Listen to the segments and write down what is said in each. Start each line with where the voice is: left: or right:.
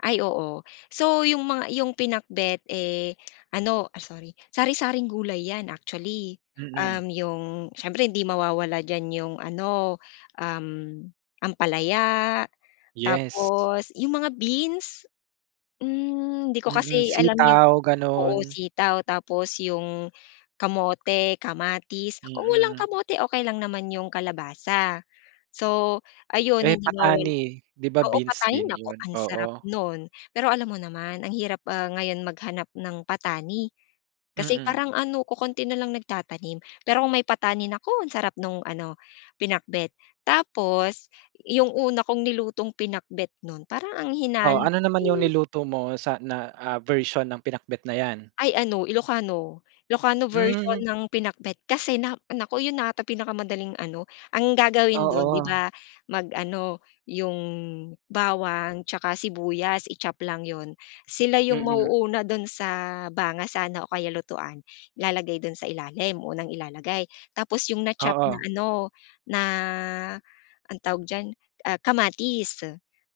left: Ay oo. So 'yung mga 'yung pinakbet, eh, ano ah, sorry, sari-saring gulay 'yan actually.
right: Mm.
left: Um, 'yung, siyempre hindi mawawala diyan 'yung ano, um, ampalaya
right: Yes.
left: tapos 'yung mga beans, hmm, hindi ko
right: Mm.
left: kasi alam 'yung
right: Sitaw,
left: oo
right: gano'n.
left: sitaw, tapos 'yung kamote, kamatis, kung walang
right: Mm.
left: kamote okey lang naman 'yung kalabasa. So ayon
right: Eh,
left: hindi mawala
right: patani 'di ba
left: oo
right: beans
left: patani
right: din
left: nako
right: 'yun?
left: ang sarap
right: Oo.
left: nun. Pero alam mo naman ang hirap, ah, ngayon maghanap ng patani, kasi
right: Mm.
left: parang ano kokonti na lang nagtatanim. Pero kung may patani, nako ang sarap nung ano pinakbet, tapos 'yung una kong nilutong pinakbet nun parang ang
right: Oh,
left: hinalo
right: ano
left: ko
right: naman 'yung
left: eh
right: niluto mo sa na, ah, version mo ng pinakbet na 'yan?
left: Ay ano Ilokano, Ilokano version
right: Hmm.
left: ng pinakbet. Kasi na naku 'yun na ata pinakamadaling ano ang gagawin dun 'di
right: Oo.
left: ba mag-ano 'yung bawang 'tsaka sibuyas i-chop lang 'yun, sila 'yung
right: Mm.
left: mauuna dun sa banga sana o kaya lutuan, ilalagay dun sa ilalim, unang ilalagay. Tapos 'yung na-chop na
right: Oo.
left: ano na, ang tawag diyan, ah, kamatis.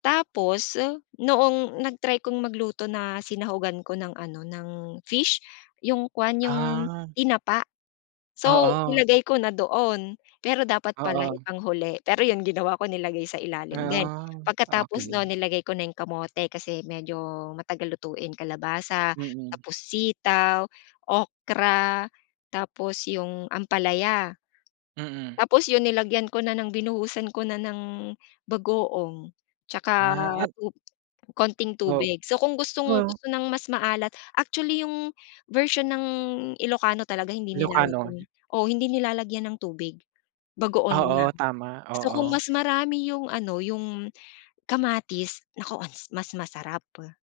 left: Tapos noong nag-try kong magluto na sinahugan ko ng ano ng fish, 'yung kuwan 'yung
right: Ah.
left: tinapa, so
right: Oo.
left: nilagay ko na doon. Pero dapat pala
right: Oo.
left: ipang huli, pero 'yun ginawa ko nilagay sa ilalim din,
right: Ah.
left: pagkatapos nun
right: Okey.
left: nilagay ko na 'yung kamote kasi medyo matagal lutuin, kalabasa,
right: Mm.
left: tapos sitaw, okra, tapos 'yung ampalaya.
right: Mm.
left: Tapos 'yun nilagyan ko na ng binuhusan ko na ng bagoong
right: Ah,
left: 'tsaka
right: um.
left: konting
right: O
left: tubig. So kung
right: Hmm.
left: gustong-gusto ng mas maalat, actually 'yung version ng Ilokano talaga hindi
right: Ilokano.
left: nilalagyan eh oo hindi nilalagyan ng tubig, bagoong
right: Oo,
left: lang.
right: tama.
left: So kung
right: Oo.
left: mas marami 'yung ano, 'yung kamatis, nako ang mas masarap.